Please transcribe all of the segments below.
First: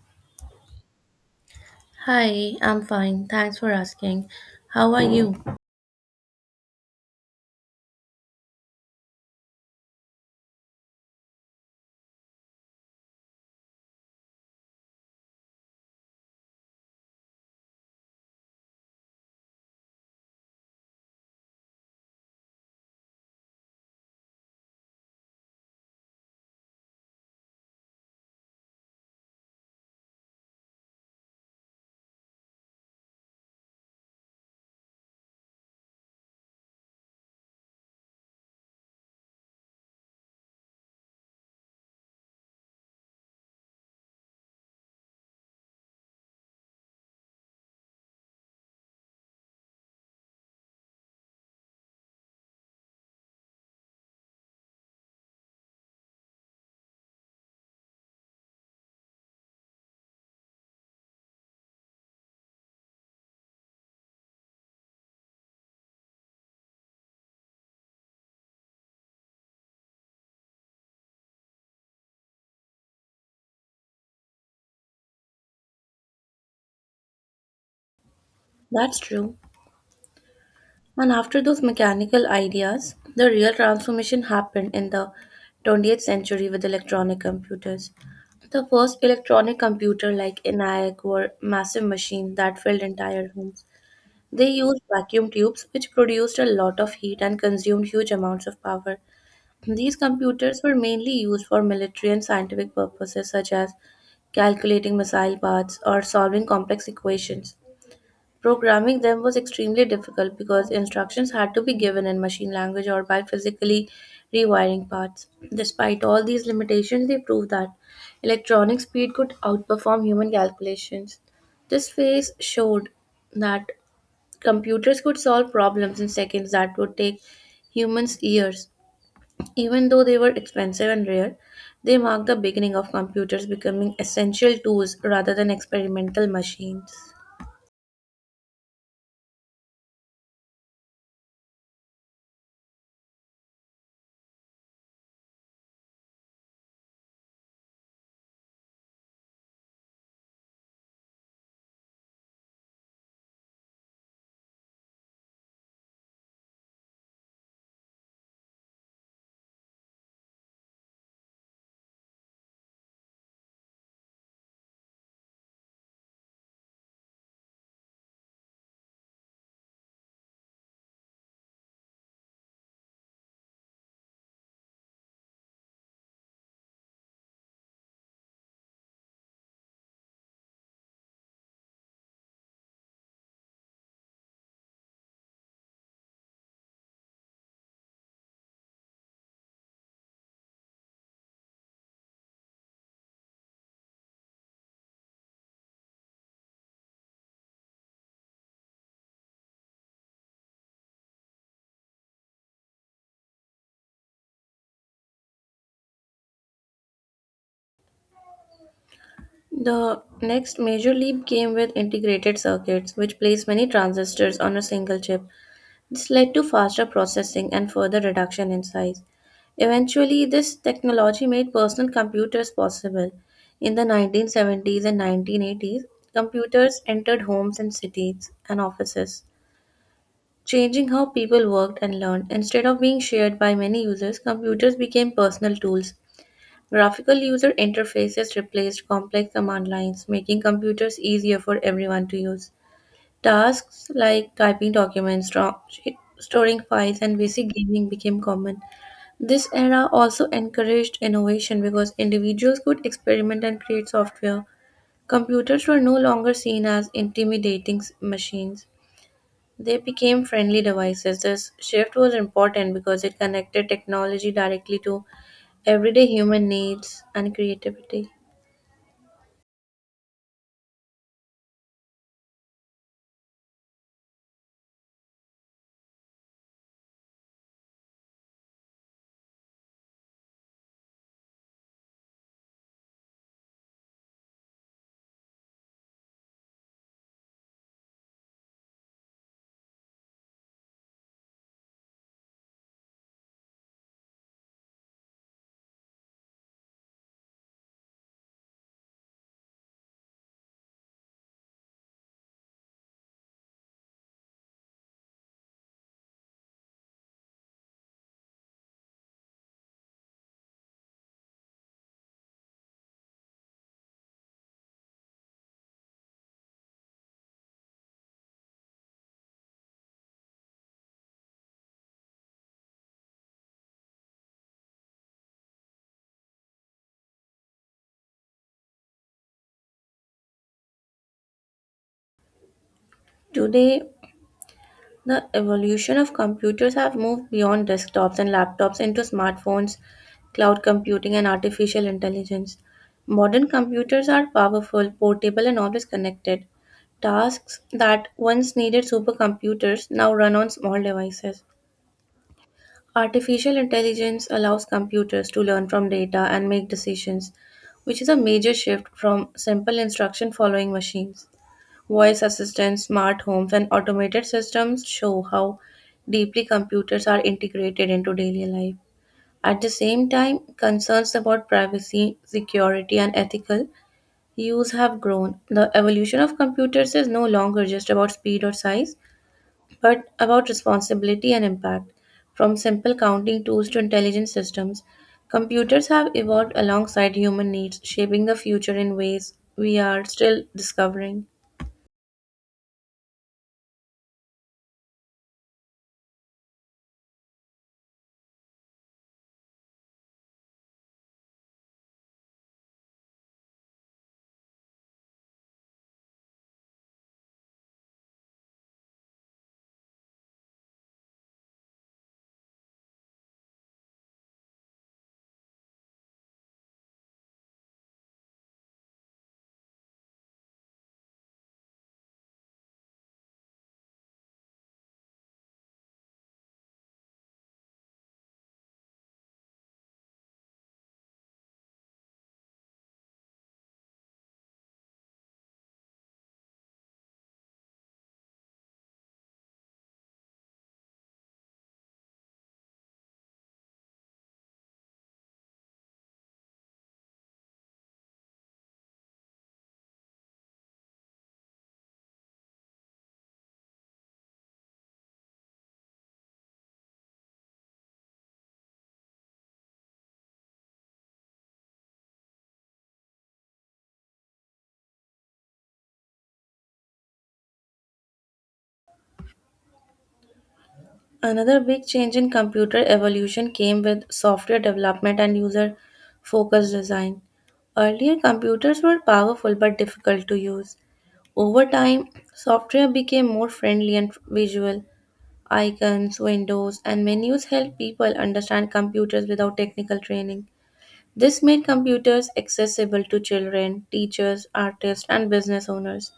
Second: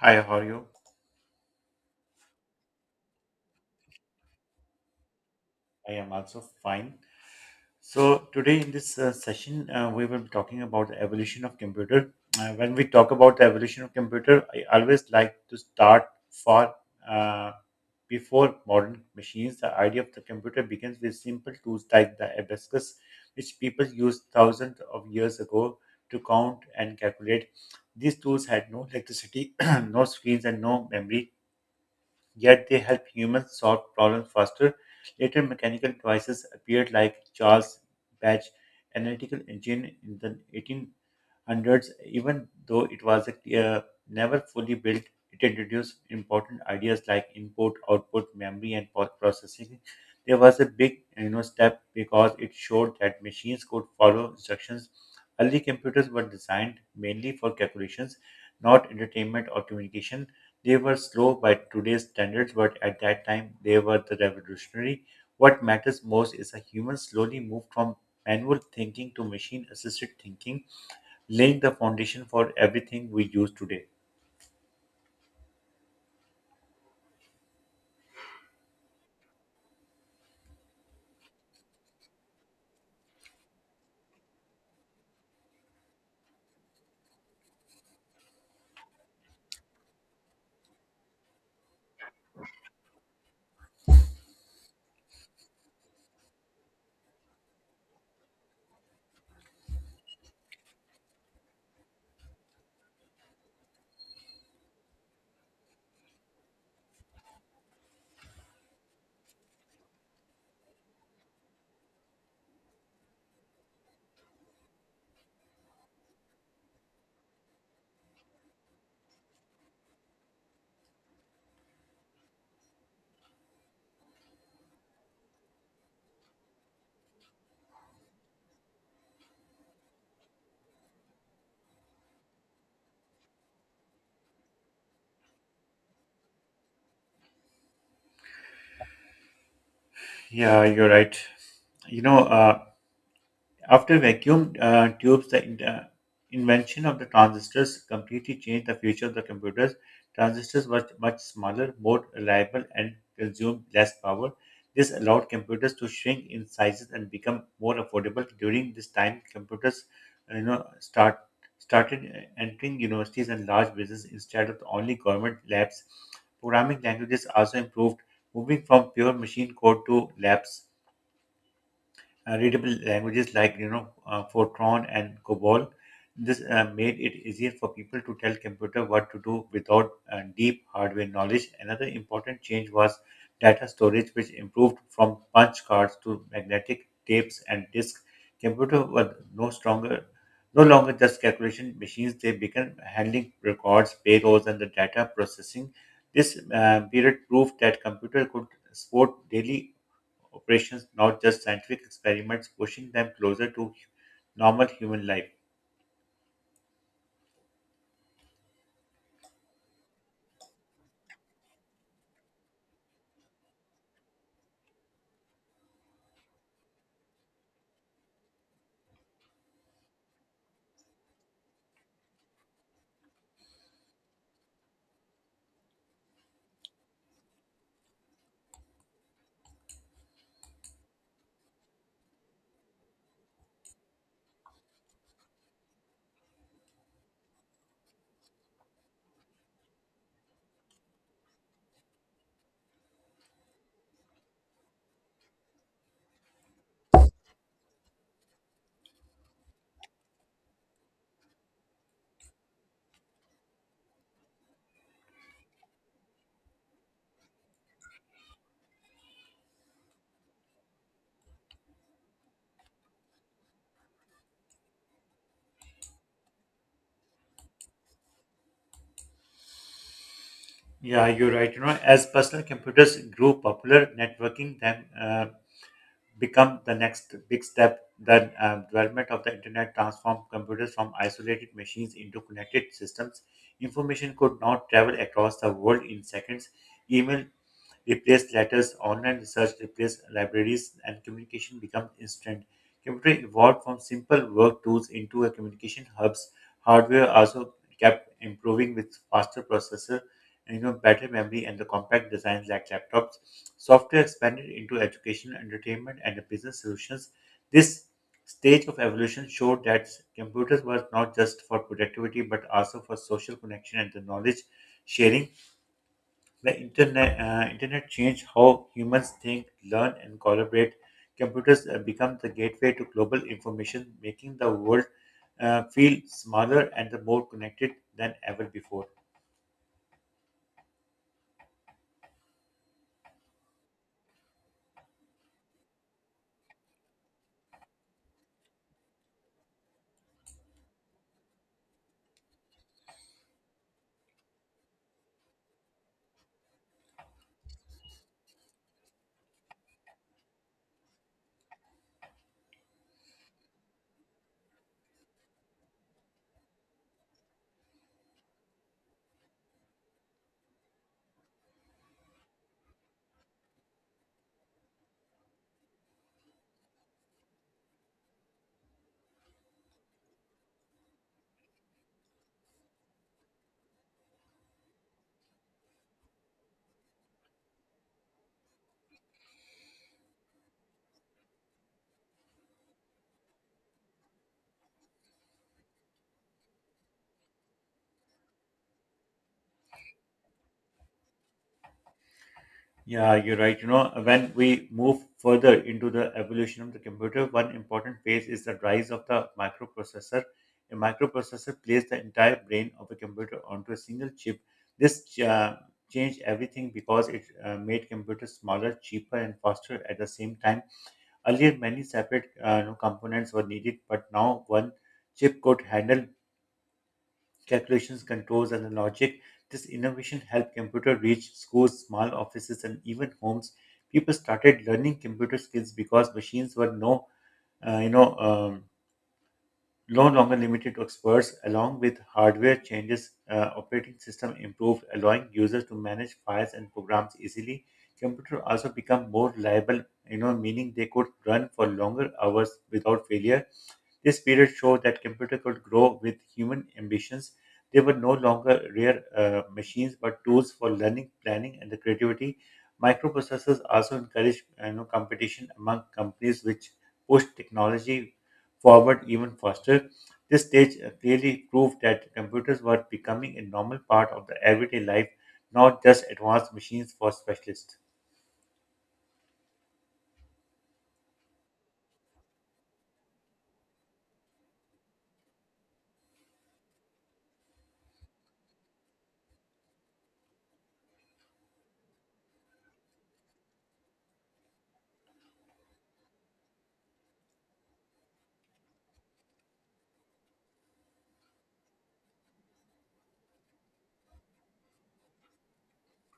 Hi, how are you? Hi, I'm fine. Thanks for asking. How are you? I am also fine. So today in this session, we will be talking about the evolution of computer. When we talk about the evolution of computer, I always like to start far uh, before modern machines. The idea of the computer begins with simple tools like the abacus, which people used thousands of years ago to count and calculate. These tools had no electricity, no screens, and no memory yet they help humans solve problems faster. Later, mechanical devices appeared like Charles Batch analytical engine in the hundreds, even though it was uh, never fully built. It introduced important ideas like input, output, memory, and processing. There was a big step because it showed that machines could follow instructions. Early computers were designed mainly for calculations, not entertainment or communication. They were slow by today's standards, but at that time they were the revolutionary. What matters most is that humans slowly moved from manual thinking to machine assisted thinking laying the foundation for everything we use today. That's true. And after those mechanical ideas, the real transformation happened in the 20th century with electronic computers. The first electronic computer like ENIAC were massive machines that filled entire rooms. They used vacuum tubes which produced a lot of heat and consumed huge amounts of power. These computers were mainly used for military and scientific purposes such as calculating missile paths, or solving complex equations. Programming them was extremely difficult because instructions had to be given in machine language or by physically rewiring parts. Despite all these limitations, they proved that electronic speed could outperform human calculations. This phase showed that computers could solve problems in seconds that would take humans years. Even though they were expensive and rare, they marked the beginning of computers becoming essential tools rather than experimental machines. Yeah, you're right. You know, uh, After vacuum tubes, the invention of the transistors completely changed the future of the computers. Transistors were much smaller, more reliable, and consumed less power. This allowed computers to shrink in sizes and become more affordable. During this time, computers, uh, you know, start started entering universities and large business instead of only government labs. Programming languages also improved, moving from pure machine code to labs readable languages like Fortran and COBOL. This made it easier for people to tell computer what to do without deep hardware knowledge. Another important change was data storage, which improved from punch cards to magnetic tapes and disks. Computer were no stronger, no longer just calculation machines. They began handling records, payrolls, and the data processing. This period proved that computer could support daily operations, not just scientific experiments, pushing them closer to normal human life. The next major leap came with integrated circuits, which placed many transistors on a single chip. This led to faster processing and further reduction in size. Eventually, this technology made personal computers possible. In the 1970s and 1980s, computers entered homes and cities and offices, changing how people worked and learned. Instead of being shared by many users, computers became personal tools. Graphical user interfaces replaced complex command lines, making computers easier for everyone to use. Tasks like typing documents, storing files, and basic gaming became common. This era also encouraged innovation because individuals could experiment and create software. Computers were no longer seen as intimidating machines. They became friendly devices. This shift was important because it connected technology directly to everyday human needs and creativity. Yeah, you're right. You know, as personal computers grew popular, networking then become the next big step. The development of the internet transformed computers from isolated machines into connected systems. Information could now travel across the world in seconds. Email replaced letters, online research replaced libraries, and communication became instant. Computer evolved from simple work tools into a communication hubs. Hardware also kept improving with faster processor and better memory and the compact designs like laptops. Software expanded into education, entertainment, and business solutions. This stage of evolution showed that computers were not just for productivity but also for social connection and the knowledge sharing the internet changed how humans think, learn, and collaborate. Computers become the gateway to global information, making the world feel smaller and more connected than ever before. Today, the evolution of computers have moved beyond desktops and laptops into smartphones, cloud computing and artificial intelligence. Modern computers are powerful, portable and always connected. Tasks that once needed supercomputers now run on small devices. Artificial intelligence allows computers to learn from data and make decisions, which is a major shift from simple instruction following machines. Voice assistants, smart homes, and automated systems show how deeply computers are integrated into daily life. At the same time, concerns about privacy, security, and ethical use have grown. The evolution of computers is no longer just about speed or size, but about responsibility and impact. From simple counting tools to intelligent systems, computers have evolved alongside human needs, shaping the future in ways we are still discovering. Yeah, you're right. You know, when we move further into the evolution of the computer, one important phase is the rise of the microprocessor. A microprocessor places the entire brain of a computer onto a single chip. This changed everything because it made computers smaller, cheaper, and faster at the same time. Earlier, many separate components were needed, but now one chip could handle calculations, controls, and the logic. This innovation helped computer reach schools, small offices, and even homes. People started learning computer skills because machines were uh, you know, um, no longer limited to experts. Along with hardware changes, operating system improved, allowing users to manage files and programs easily. Computer also become more reliable, meaning they could run for longer hours without failure. This period showed that computers could grow with human ambitions. They were no longer rare machines, but tools for learning, planning, and the creativity. Microprocessors also encouraged competition among companies, which pushed technology forward even faster. This stage clearly proved that computers were becoming a normal part of the everyday life, not just advanced machines for specialists. Another big change in computer evolution came with software development and user focused design. Earlier, computers were powerful but difficult to use. Over time, software became more friendly and visual. Icons, windows, and menus help people understand computers without technical training. This made computers accessible to children, teachers, artists, and business owners.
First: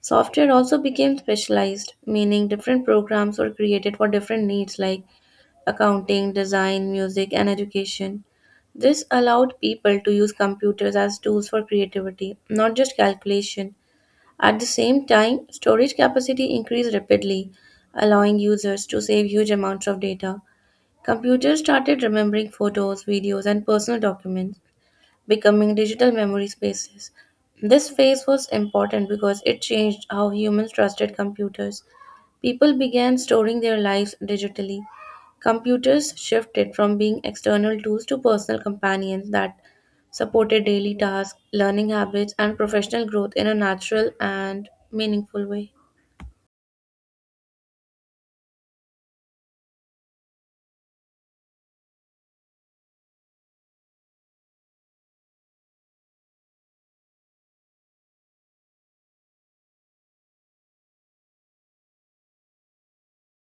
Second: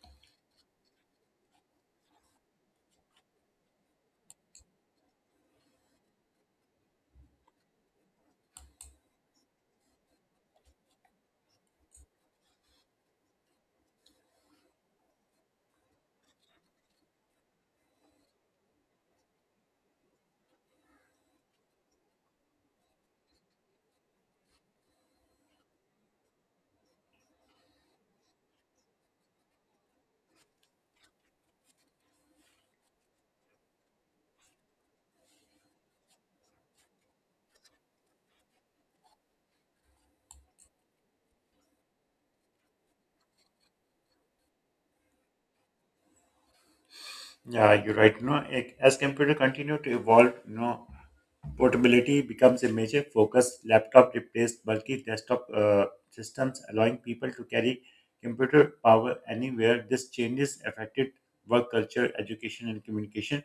Software also became specialized, meaning different programs were created for different needs like accounting, design, music, and education. This allowed people to use computers as tools for creativity, not just calculation. At the same time, storage capacity increased rapidly, allowing users to save huge amounts of data. Computers started remembering photos, videos, and personal documents, becoming digital memory spaces. This phase was important because it changed how humans trusted computers. People began storing their lives digitally. Computers shifted from being external tools to personal companions that supported daily tasks, learning habits, and professional growth in a natural and meaningful way. Yeah, you're right. As computer continue to evolve, portability becomes a major focus. Laptop replaced bulky desktop systems, allowing people to carry computer power anywhere. This changes affected work culture, education, and communication.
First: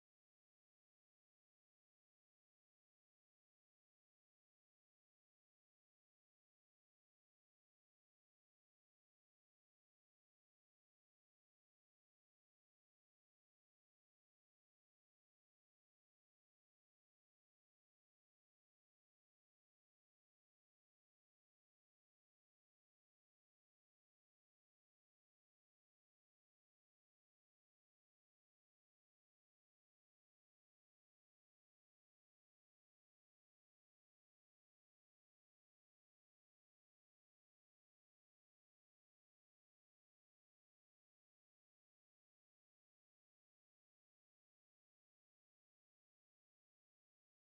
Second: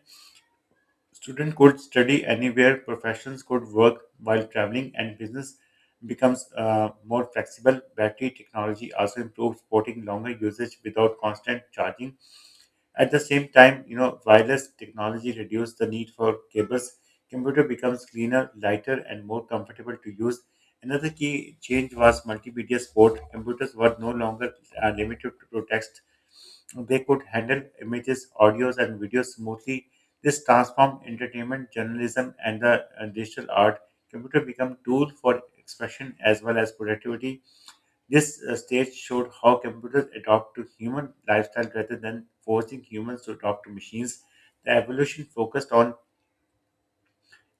Students could study anywhere, professions could work while traveling, and business becomes more flexible. Battery technology also improves supporting longer usage without constant charging. At the same time, wireless technology reduces the need for cables. Computer becomes cleaner, lighter, and more comfortable to use. Another key change was multimedia support. Computers were no longer limited to text. They could handle images, audios, and videos smoothly. This transformed entertainment, journalism, and the digital art. Computer become tool for expression as well as productivity. This stage showed how computers adapt to human lifestyle rather than forcing humans to adopt to machines. The evolution focused on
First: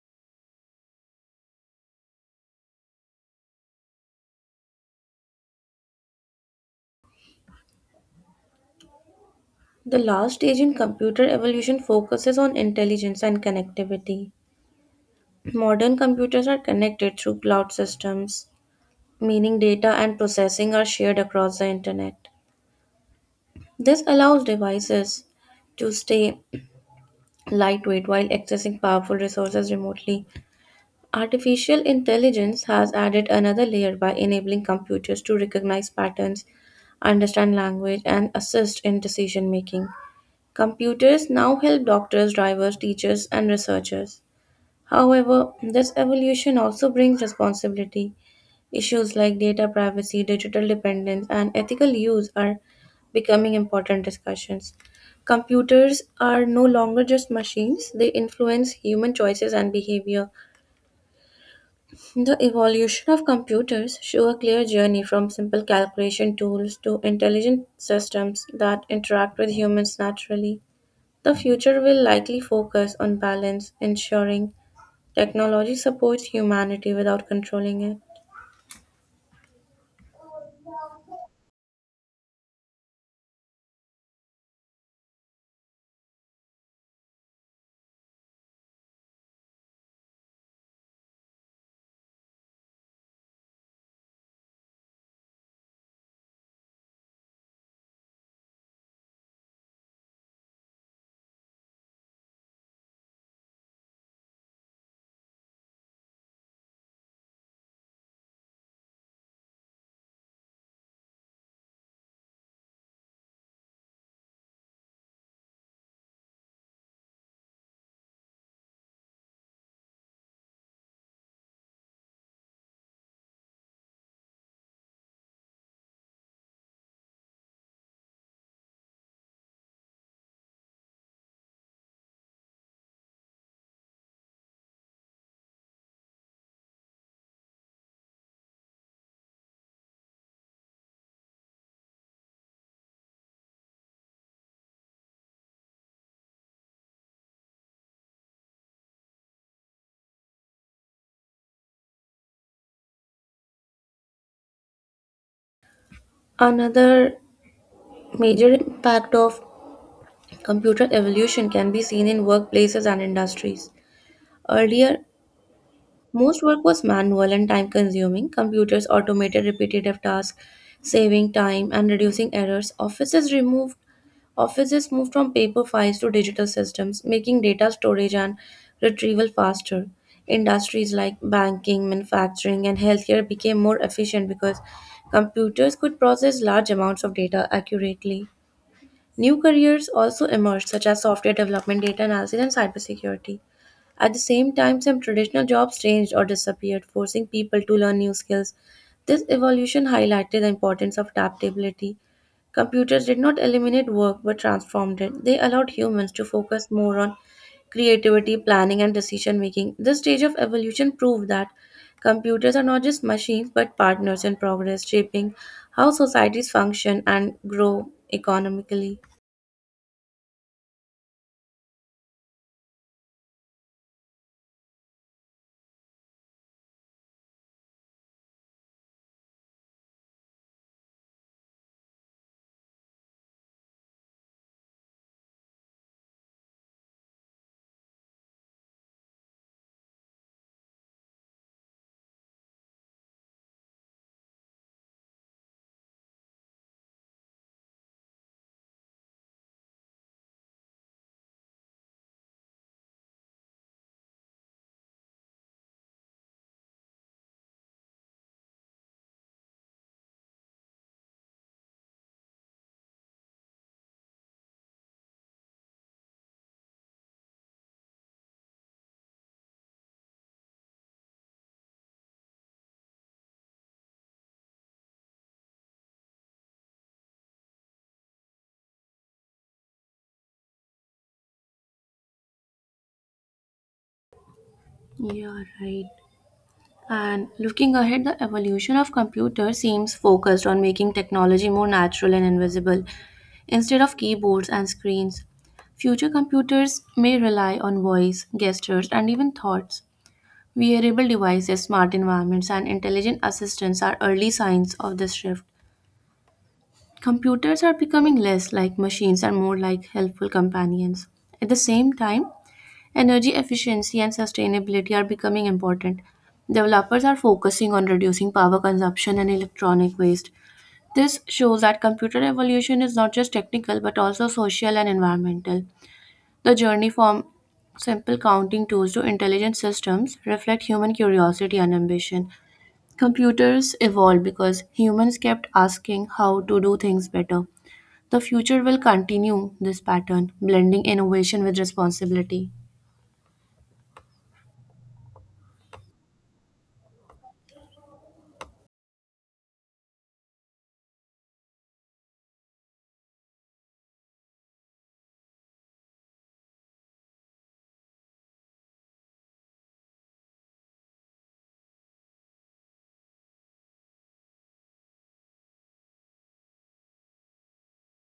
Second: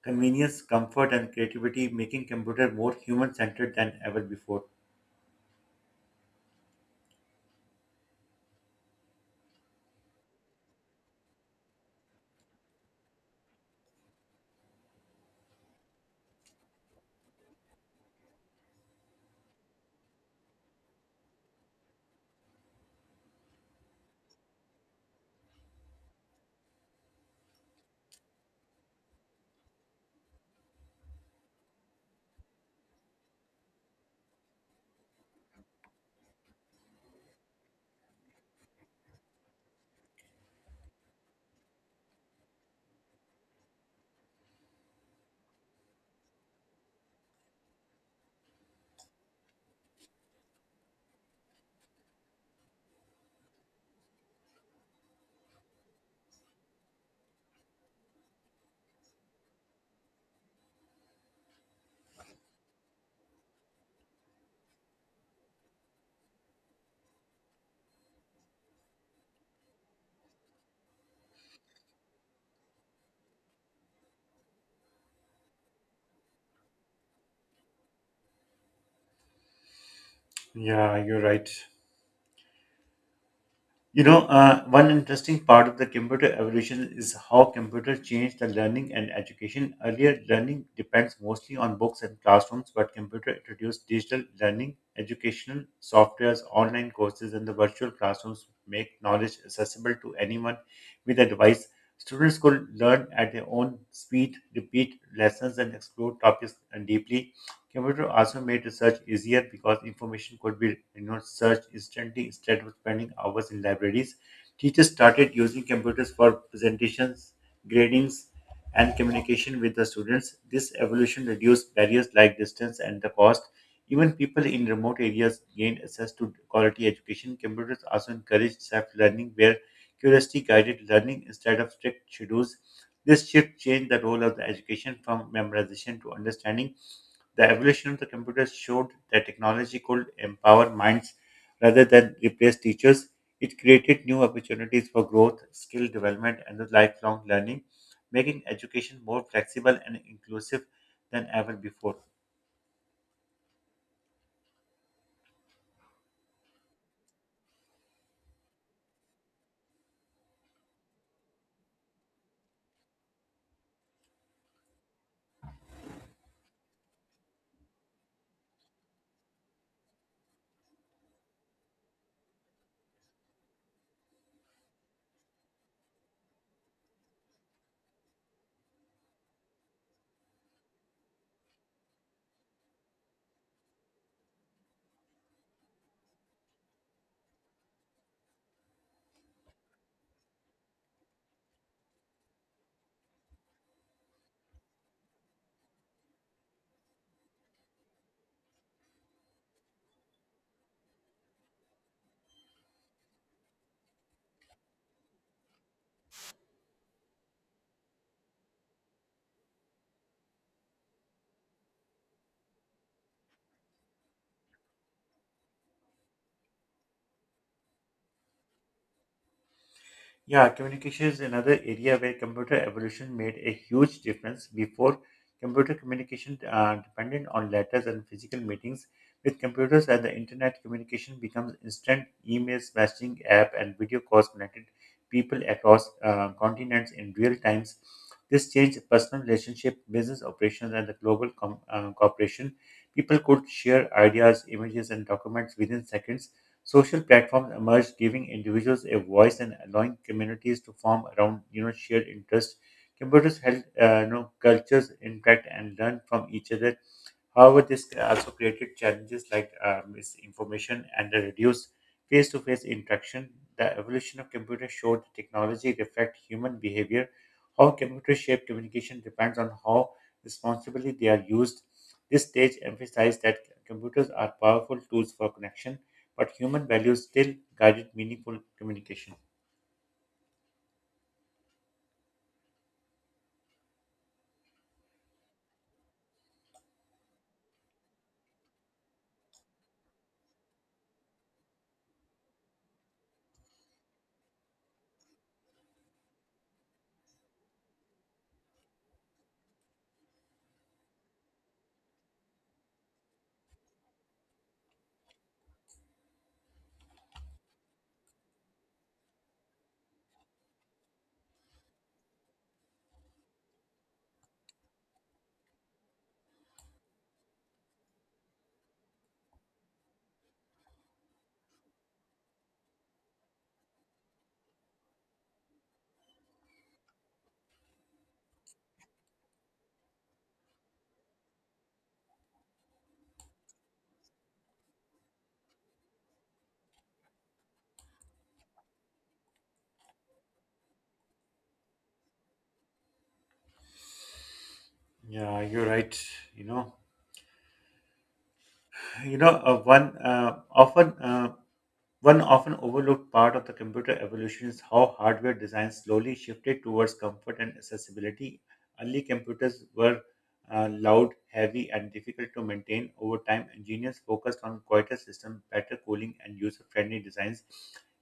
convenience, comfort, and creativity, making computer more human-centered than ever before. The last stage in computer evolution focuses on intelligence and connectivity. Modern computers are connected through cloud systems, meaning data and processing are shared across the internet. This allows devices to stay lightweight while accessing powerful resources remotely. Artificial intelligence has added another layer by enabling computers to recognize patterns, understand language, and assist in decision making. Computers now help doctors, drivers, teachers, and researchers. However, this evolution also brings responsibility. Issues like data privacy, digital dependence, and ethical use are becoming important discussions. Computers are no longer just machines, they influence human choices and behavior. The evolution of computers show a clear journey from simple calculation tools to intelligent systems that interact with humans naturally. The future will likely focus on balance, ensuring technology supports humanity without controlling it. Yeah, you're right. One interesting part of the computer evolution is how computers changed the learning and education. Earlier, learning depends mostly on books and classrooms, but computer introduced digital learning, educational softwares, online courses, and the virtual classrooms make knowledge accessible to anyone with a device. Students could learn at their own speed, repeat lessons, and explore topics deeply. Computer also made research easier because information could be searched instantly instead of spending hours in libraries. Teachers started using computers for presentations, gradings, and communication with the students. This evolution reduced barriers like distance and the cost. Even people in remote areas gained access to quality education. Computers also encouraged self-learning where curiosity guided learning instead of strict schedules. This shift changed the role of the education from memorization to understanding. The evolution of the computers showed that technology could empower minds rather than replace teachers. It created new opportunities for growth, skill development, and the lifelong learning, making education more flexible and inclusive than ever before. Another major impact of computer evolution can be seen in workplaces and industries. Earlier, most work was manual and time consuming. Computers automated repetitive tasks, saving time and reducing errors. Offices moved from paper files to digital systems, making data storage and retrieval faster. Industries like banking, manufacturing, and healthcare became more efficient because computers could process large amounts of data accurately. New careers also emerged, such as software development, data analysis, and cybersecurity. At the same time, some traditional jobs changed or disappeared, forcing people to learn new skills. This evolution highlighted the importance of adaptability. Computers did not eliminate work but transformed it. They allowed humans to focus more on creativity, planning, and decision making. This stage of evolution proved that computers are not just machines but partners in progress, shaping how societies function and grow economically. Yeah, communication is another area where computer evolution made a huge difference. Before, computer communication depended on letters and physical meetings. With computers and the internet, communication becomes instant. Emails, messaging app, and video calls connected people across continents in real times. This changed personal relationship, business operations, and the global cooperation. People could share ideas, images, and documents within seconds. Social platforms emerged, giving individuals a voice and allowing communities to form around shared interests. Computers help cultures interact and learn from each other. However, this also created challenges like misinformation and a reduced face-to-face interaction. The evolution of computers showed that technology reflects human behavior. How computers shape communication depends on how responsibly they are used. This stage emphasized that computers are powerful tools for connection, but human values still guided meaningful communication. Yeah, right. And looking ahead, the evolution of computers seems focused on making technology more natural and invisible instead of keyboards and screens. Future computers may rely on voice, gestures, and even thoughts. Wearable devices, smart environments, and intelligent assistants are early signs of this shift. Computers are becoming less like machines and more like helpful companions. At the same time, energy efficiency and sustainability are becoming important. Developers are focusing on reducing power consumption and electronic waste. This shows that computer evolution is not just technical but also social and environmental. The journey from simple counting tools to intelligent systems reflect human curiosity and ambition. Computers evolved because humans kept asking how to do things better. The future will continue this pattern, blending innovation with responsibility. Yeah, you're right. You know, you know, one often. One often overlooked part of the computer evolution is how hardware design slowly shifted towards comfort and accessibility. Early computers were loud, heavy, and difficult to maintain. Over time, engineers focused on quieter systems, better cooling, and user-friendly designs.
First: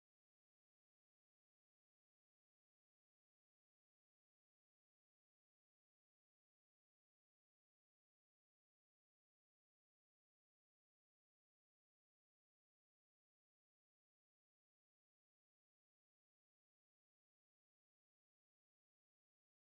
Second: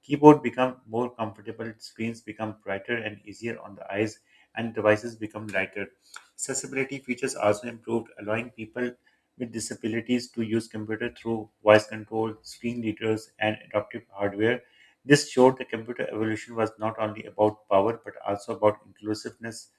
Keyboard become more comfortable, screens become brighter and easier on the eyes, and devices become lighter. Accessibility features also improved, allowing people with disabilities to use computer through voice control, screen readers, and adaptive hardware. This showed the computer evolution was not only about power but also about inclusiveness.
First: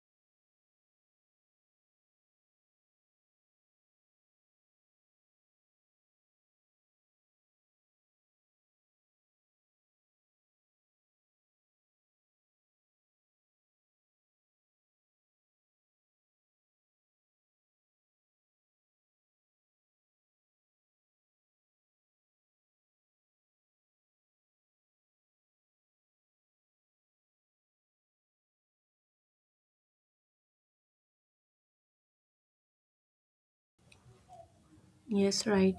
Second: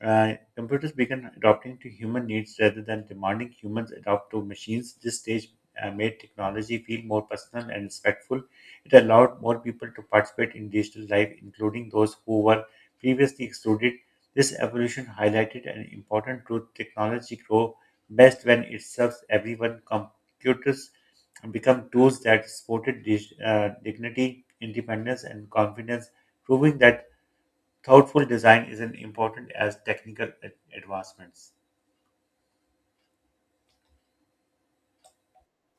Computers began adapting to human needs rather than demanding humans adapt to machines. This stage made technology feel more personal and respectful. It allowed more people to participate in digital life, including those who were previously excluded. This evolution highlighted an important truth technology grows best when it serves everyone. Computers become tools that supported dignity, independence, and confidence, proving that thoughtful design is as important as technical advancements. Yes, right.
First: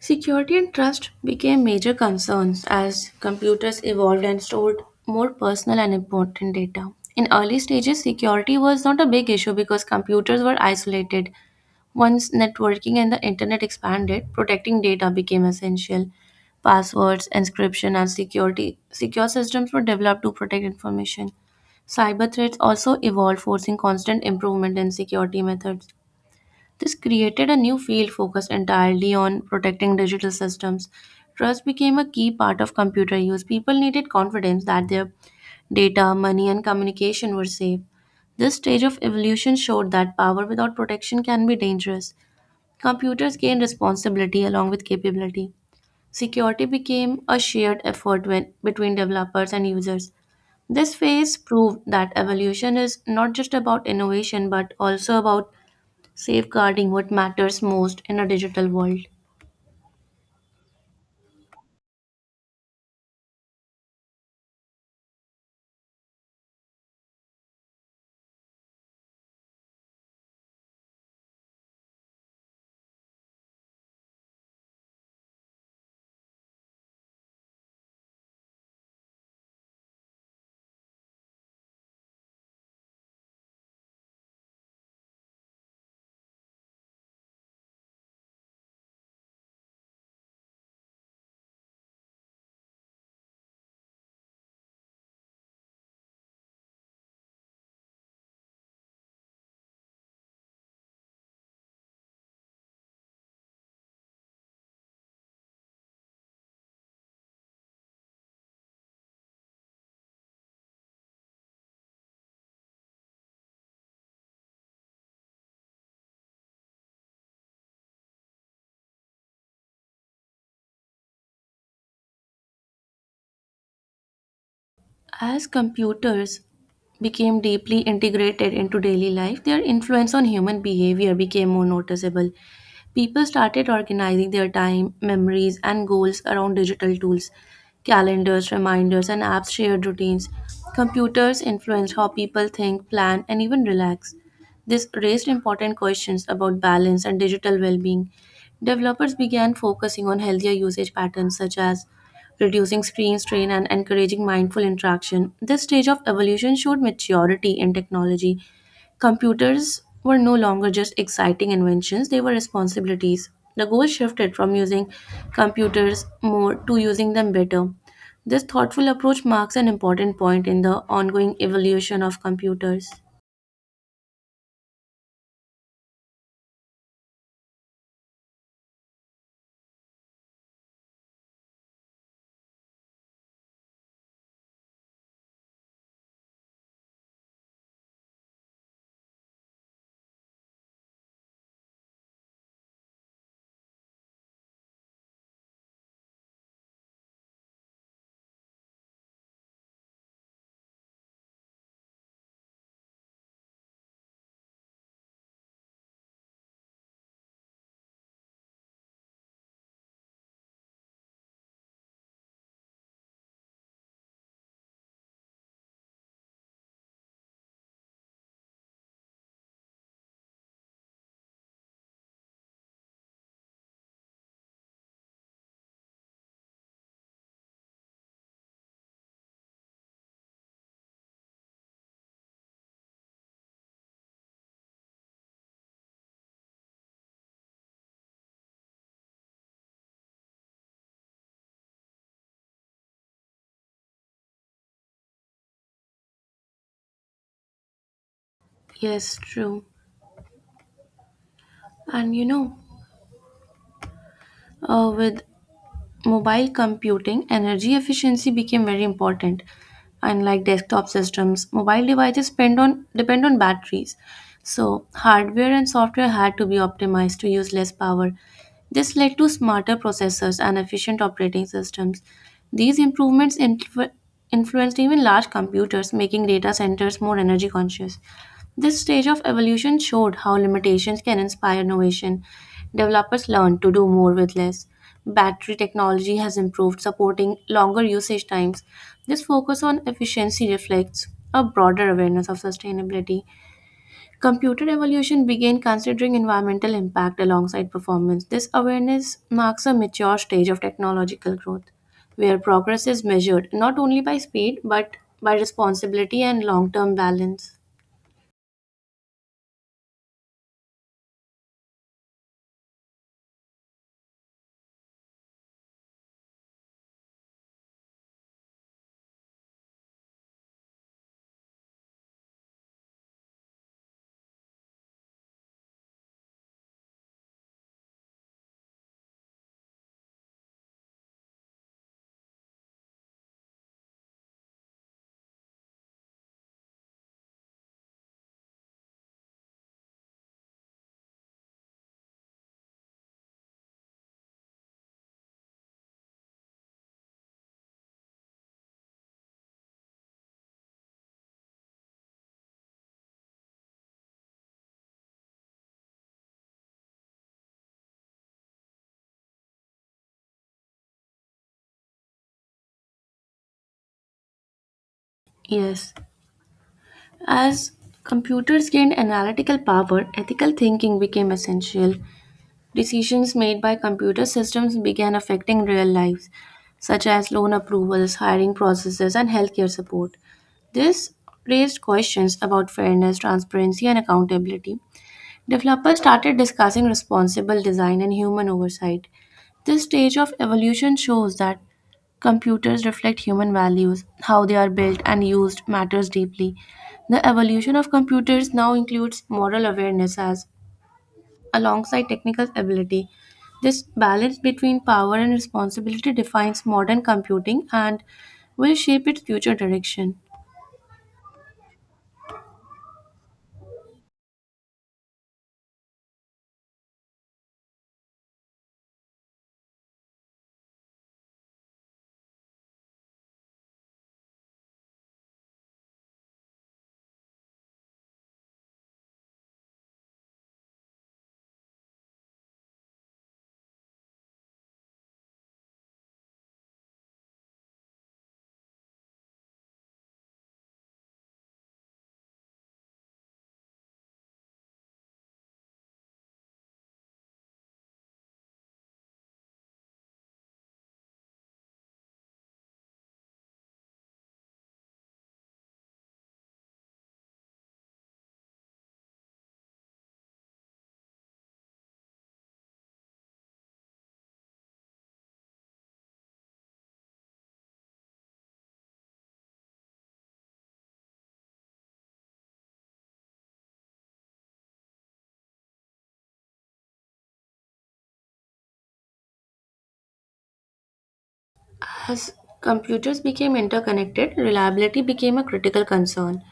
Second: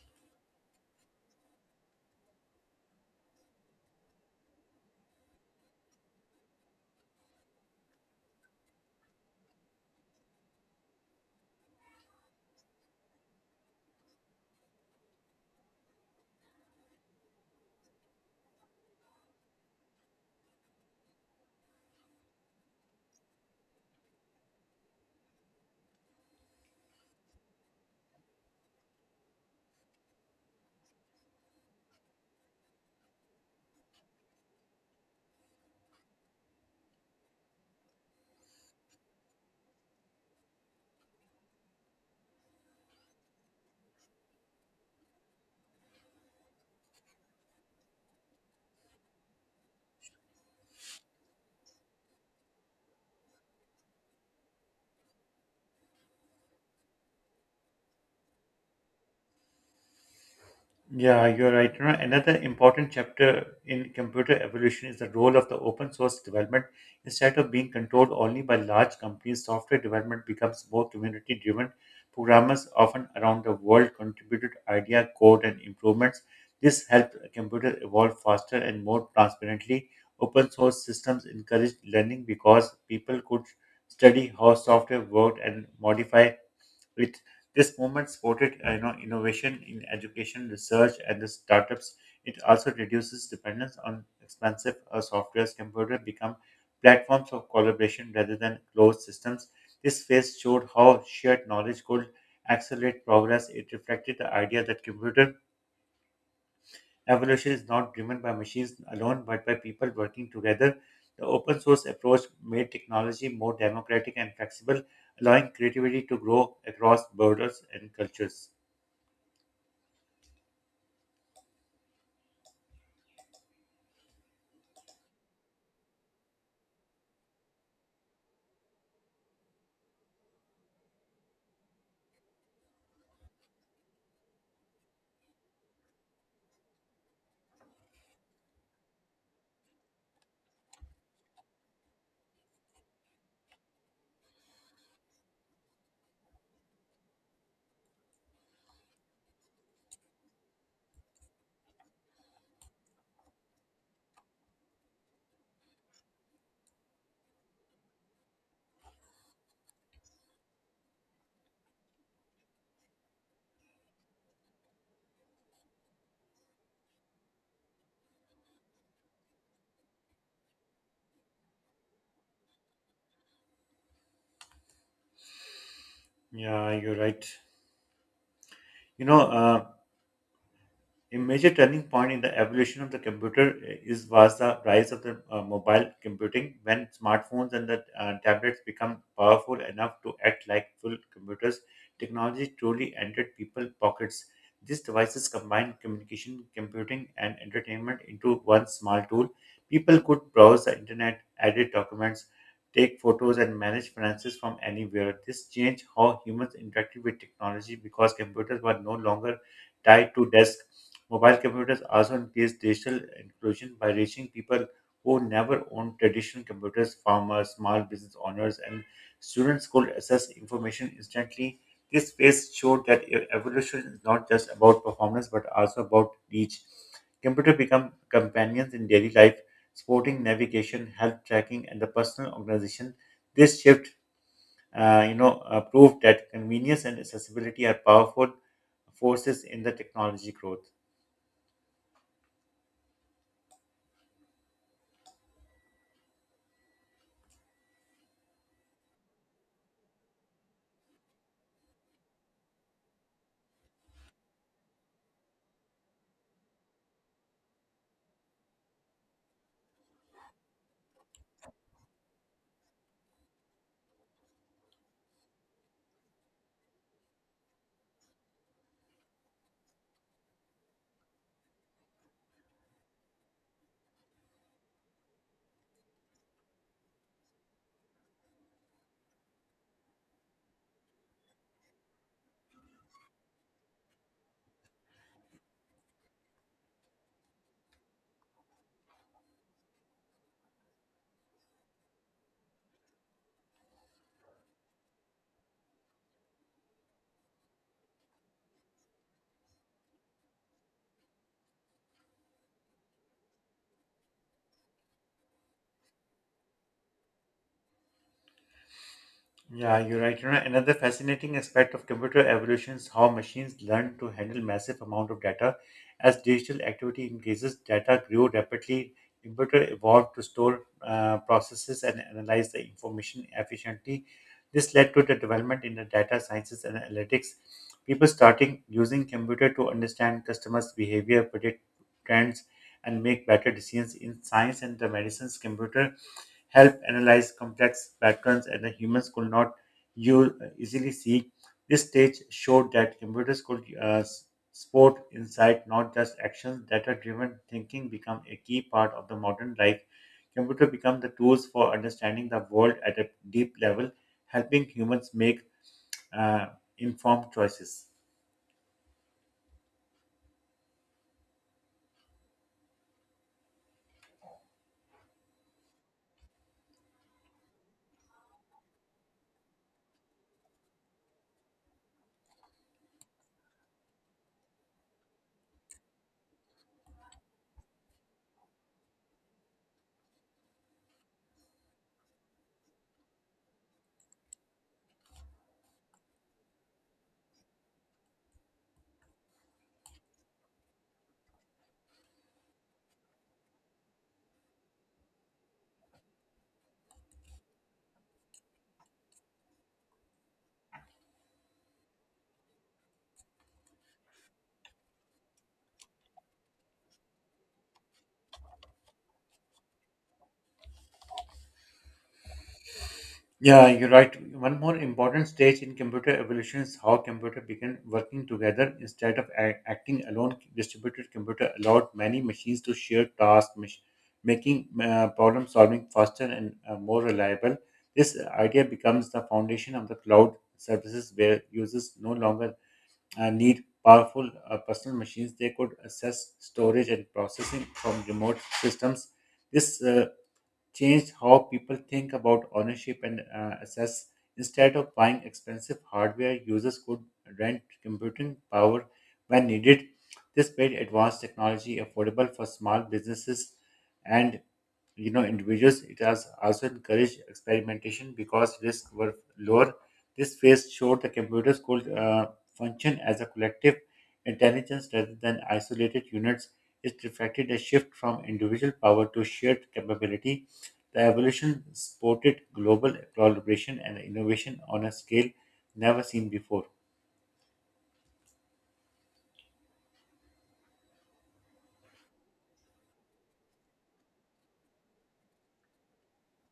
Security and trust became major concerns as computers evolved and stored more personal and important data. In early stages, security was not a big issue because computers were isolated. Once networking and the internet expanded, protecting data became essential. Passwords, encryption, and security secure systems were developed to protect information. Cyber threats also evolved, forcing constant improvement in security methods. This created a new field focused entirely on protecting digital systems. Trust became a key part of computer use. People needed confidence that their data, money, and communication were safe. This stage of evolution showed that power without protection can be dangerous. Computers gained responsibility along with capability. Security became a shared effort when, between developers and users. This phase proved that evolution is not just about innovation but also about safeguarding what matters most in a digital world. Yeah, you're right. You know, another important chapter in computer evolution is the role of the open source development. Instead of being controlled only by large companies, software development becomes more community driven. Programmers often around the world contributed idea, code, and improvements. This helped computer evolve faster and more transparently. Open source systems encouraged learning because people could study how software worked and modify with this movement supported innovation in education, research, and the startups. It also reduces dependence on expensive softwares. Computer become platforms of collaboration rather than closed systems. This phase showed how shared knowledge could accelerate progress. It reflected the idea that computer Evolution is not driven by machines alone, but by people working together. The open source approach made technology more democratic and flexible, allowing creativity to grow across borders and cultures. As computers became deeply integrated into daily life, their influence on human behavior became more noticeable. People started organizing their time, memories, and goals around digital tools, calendars, reminders, and apps shared routines. Computers influenced how people think, plan, and even relax. This raised important questions about balance and digital well being. Developers began focusing on healthier usage patterns such as reducing screen strain and encouraging mindful interaction. This stage of evolution showed maturity in technology. Computers were no longer just exciting inventions, they were responsibilities. The goal shifted from using computers more to using them better. This thoughtful approach marks an important point in the ongoing evolution of computers. Yeah, you're right. You know, uh, A major turning point in the evolution of the computer eh, is was the rise of the mobile computing when smartphones and the tablets become powerful enough to act like full computers. Technology truly entered people's pockets. These devices combined communication, computing, and entertainment into one small tool. People could browse the internet, edit documents, take photos, and manage finances from anywhere. This changed how humans interacted with technology because computers were no longer tied to desks. Mobile computers also increase digital inclusion by reaching people who never owned traditional computers. Farmers, small business owners, and students could access information instantly. This phase showed that evolution is not just about performance but also about reach. Computers become companions in daily life, supporting navigation, health tracking, and the personal organization. This shift, proved that convenience and accessibility are powerful forces in the technology growth. Yes, true. And you know, with mobile computing, energy efficiency became very important. Unlike desktop systems, mobile devices depend on batteries. So hardware and software had to be optimized to use less power. This led to smarter processors and efficient operating systems. These influenced even large computers, making data centers more energy conscious. This stage of evolution showed how limitations can inspire innovation. Developers learned to do more with less. Battery technology has improved, supporting longer usage times. This focus on efficiency reflects a broader awareness of sustainability. Computer evolution began considering environmental impact alongside performance. This awareness marks a mature stage of technological growth, where progress is measured not only by speed but by responsibility and long term balance. Yeah, you're right. You know, another fascinating aspect of computer evolution is how machines learn to handle massive amount of data. As digital activity increases, data grew rapidly. Computer evolved to store processes and analyze the information efficiently. This led to the development in the data sciences and analytics. People starting using computer to understand customers' behavior, predict trends, and make better decisions in science and the medicines. Computer help analyze complex patterns that the humans could not easily see. This stage showed that computers could sport insight, not just actions. Data-driven thinking became a key part of the modern life. Computer become the tools for understanding the world at a deep level, helping humans make uh, informed choices. Yes. As computers gained analytical power, ethical thinking became essential. Decisions made by computer systems began affecting real lives, such as loan approvals, hiring processes, and healthcare support. This raised questions about fairness, transparency, and accountability. Developers started discussing responsible design and human oversight. This stage of evolution shows that computers reflect human values. How they are built and used matters deeply. The evolution of computers now includes moral awareness as alongside technical ability. This balance between power and responsibility defines modern computing and will shape its future direction. Yeah, you're right. One more important stage in computer evolution is how computer began working together instead of acting alone. Distributed computer allowed many machines to share tasks, making problem solving faster and more reliable. This idea becomes the foundation of the cloud services where users no longer need powerful personal machines. They could access storage and processing from remote systems. This changed how people think about ownership and assess. Instead of buying expensive hardware, users could rent computing power when needed. This made advanced technology affordable for small businesses and, you know, individuals. It has also encouraged experimentation because risks were lower. This phase showed the computers could function as a collective intelligence rather than isolated units. It reflected a shift from individual power to shared capability. The evolution supported global collaboration and innovation on a scale never seen before. As computers became interconnected, reliability became a critical concern.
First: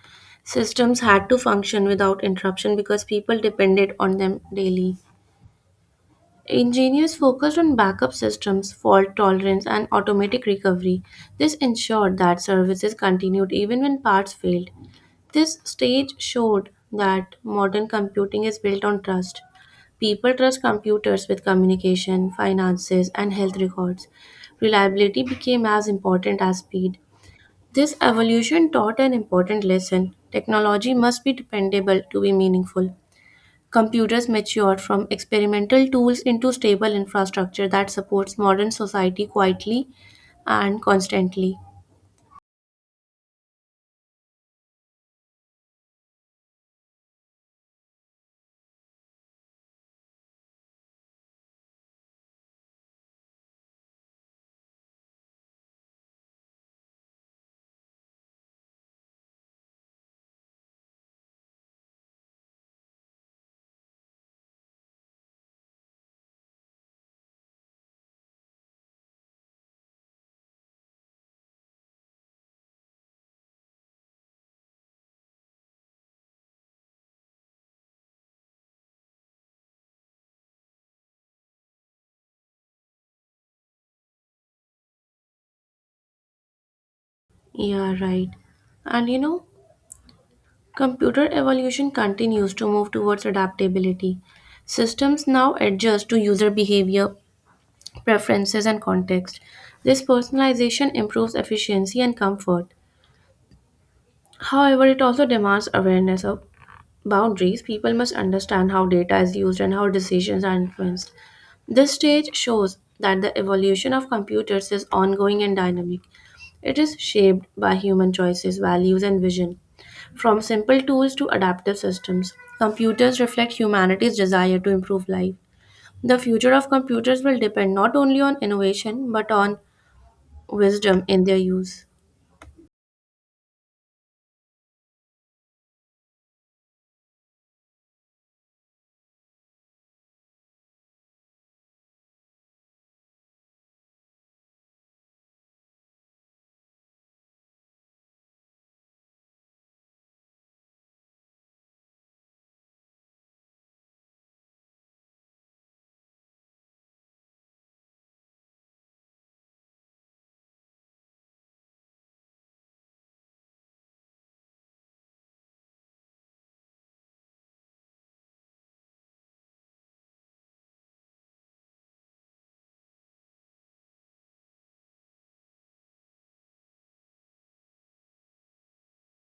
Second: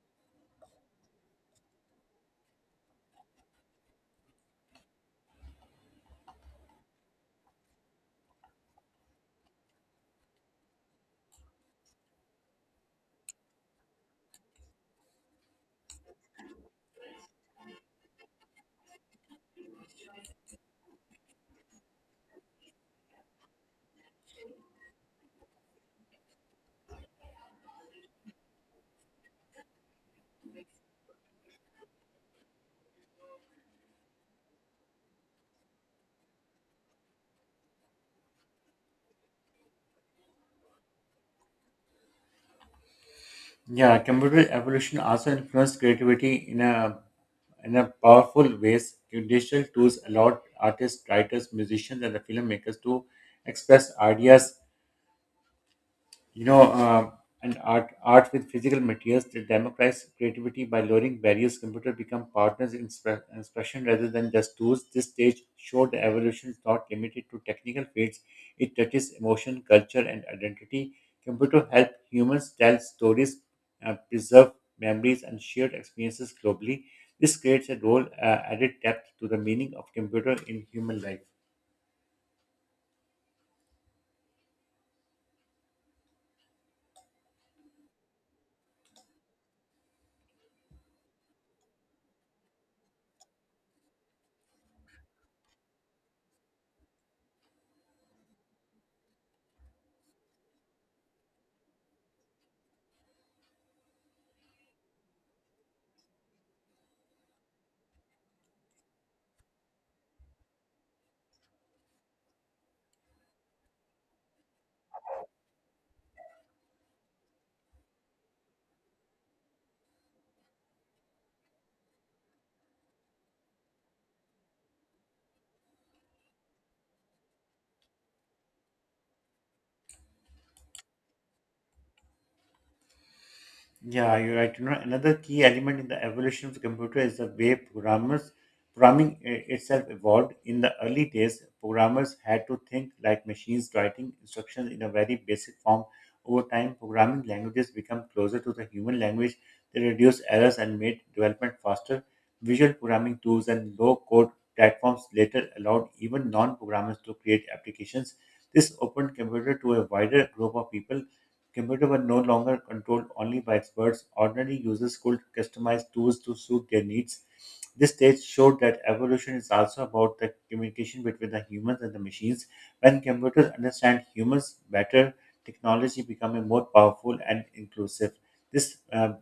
Systems had to function without interruption because people depended on them daily. Engineers focused on backup systems, fault tolerance, and automatic recovery. This ensured that services continued even when parts failed. This stage showed that modern computing is built on trust. People trust computers with communication, finances, and health records. Reliability became as important as speed. This evolution taught an important lesson technology must be dependable to be meaningful. Computers matured from experimental tools into stable infrastructure that supports modern society quietly and constantly. Yeah, computer evolution also influenced creativity in a powerful ways. Digital tools allowed artists, writers, musicians, and the filmmakers to express ideas, you know, um, and art with physical materials to democratize creativity by lowering barriers. Computer become partners in expression rather than just tools. This stage showed the evolution is not limited to technical fields. It touches emotion, culture, and identity. Computer help humans tell stories, preserve memories, and shared experiences globally. This creates a role added depth to the meaning of computer in human life. Yeah, right. And you know, computer evolution continues to move towards adaptability. Systems now adjust to user behavior, preferences, and context. This personalization improves efficiency and comfort. However, it also demands awareness of boundaries. People must understand how data is used and how decisions are influenced. This stage shows that the evolution of computers is ongoing and dynamic. It is shaped by human choices, values, and vision. From simple tools to adaptive systems, computers reflect humanity's desire to improve life. The future of computers will depend not only on innovation but on wisdom in their use. Yeah, you're right. You know, another key element in the evolution of the computer is the way itself evolved. In the early days, programmers had to think like machines writing instructions in a very basic form. Over time, programming languages become closer to the human language. They reduced errors and made development faster. Visual programming tools and low-code platforms later allowed even non-programmers to create applications. This opened computer to a wider group of people. Computers were no longer controlled only by experts. Ordinary users could customize tools to suit their needs. This stage showed that evolution is also about the communication between the humans and the machines. When computers understand humans better, technology becoming more powerful and inclusive. This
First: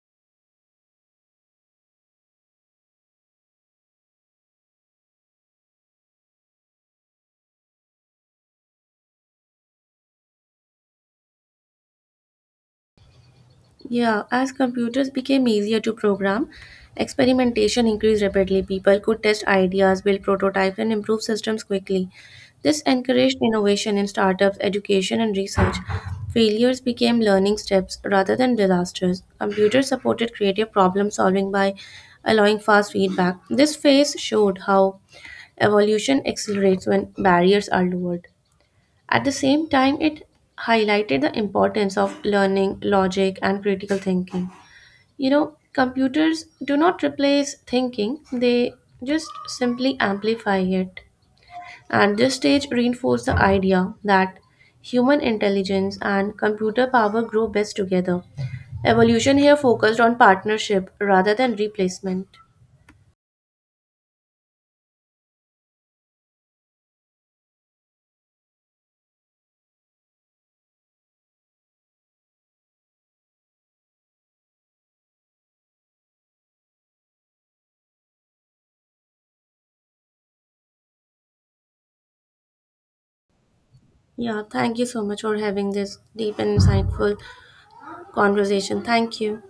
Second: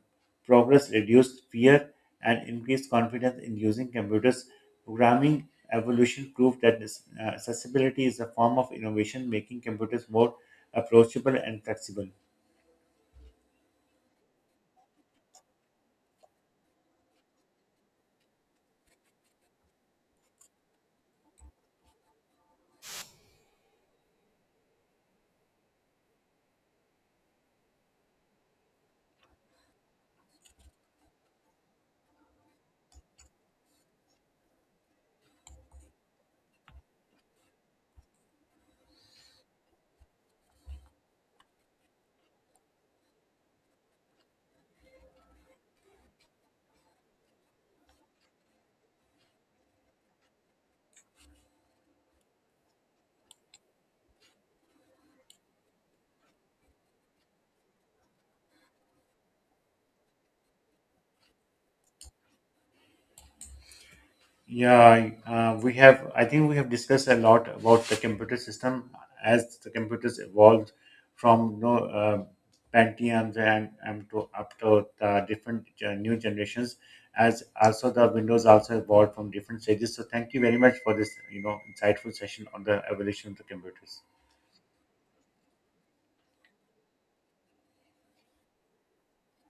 progress reduced fear and increased confidence in using computers. Programming evolution proved that accessibility is a form of innovation, making computers more approachable and flexible. Yeah, as computers became easier to program, experimentation increased rapidly. People could test ideas, build prototypes, and improve systems quickly. This encouraged innovation in startups, education, and research. Failures became learning steps rather than disasters. Computers supported creative problem solving by allowing fast feedback. This phase showed how evolution accelerates when barriers are lowered. At the same time, it highlighted the importance of learning, logic, and critical thinking. You know, computers do not replace thinking, they just simply amplify it. And this stage reinforced the idea that human intelligence and computer power grow best together. Evolution here focused on partnership rather than replacement. Yeah, we have. I think we have discussed a lot about the computer system as the computers evolved from, Pentiums and, to up to the new generations. As also the Windows also evolved from different stages. So thank you very much for this, you know, insightful session on the evolution of the computers. Yeah, thank you so much for having this deep and insightful conversation. Thank you.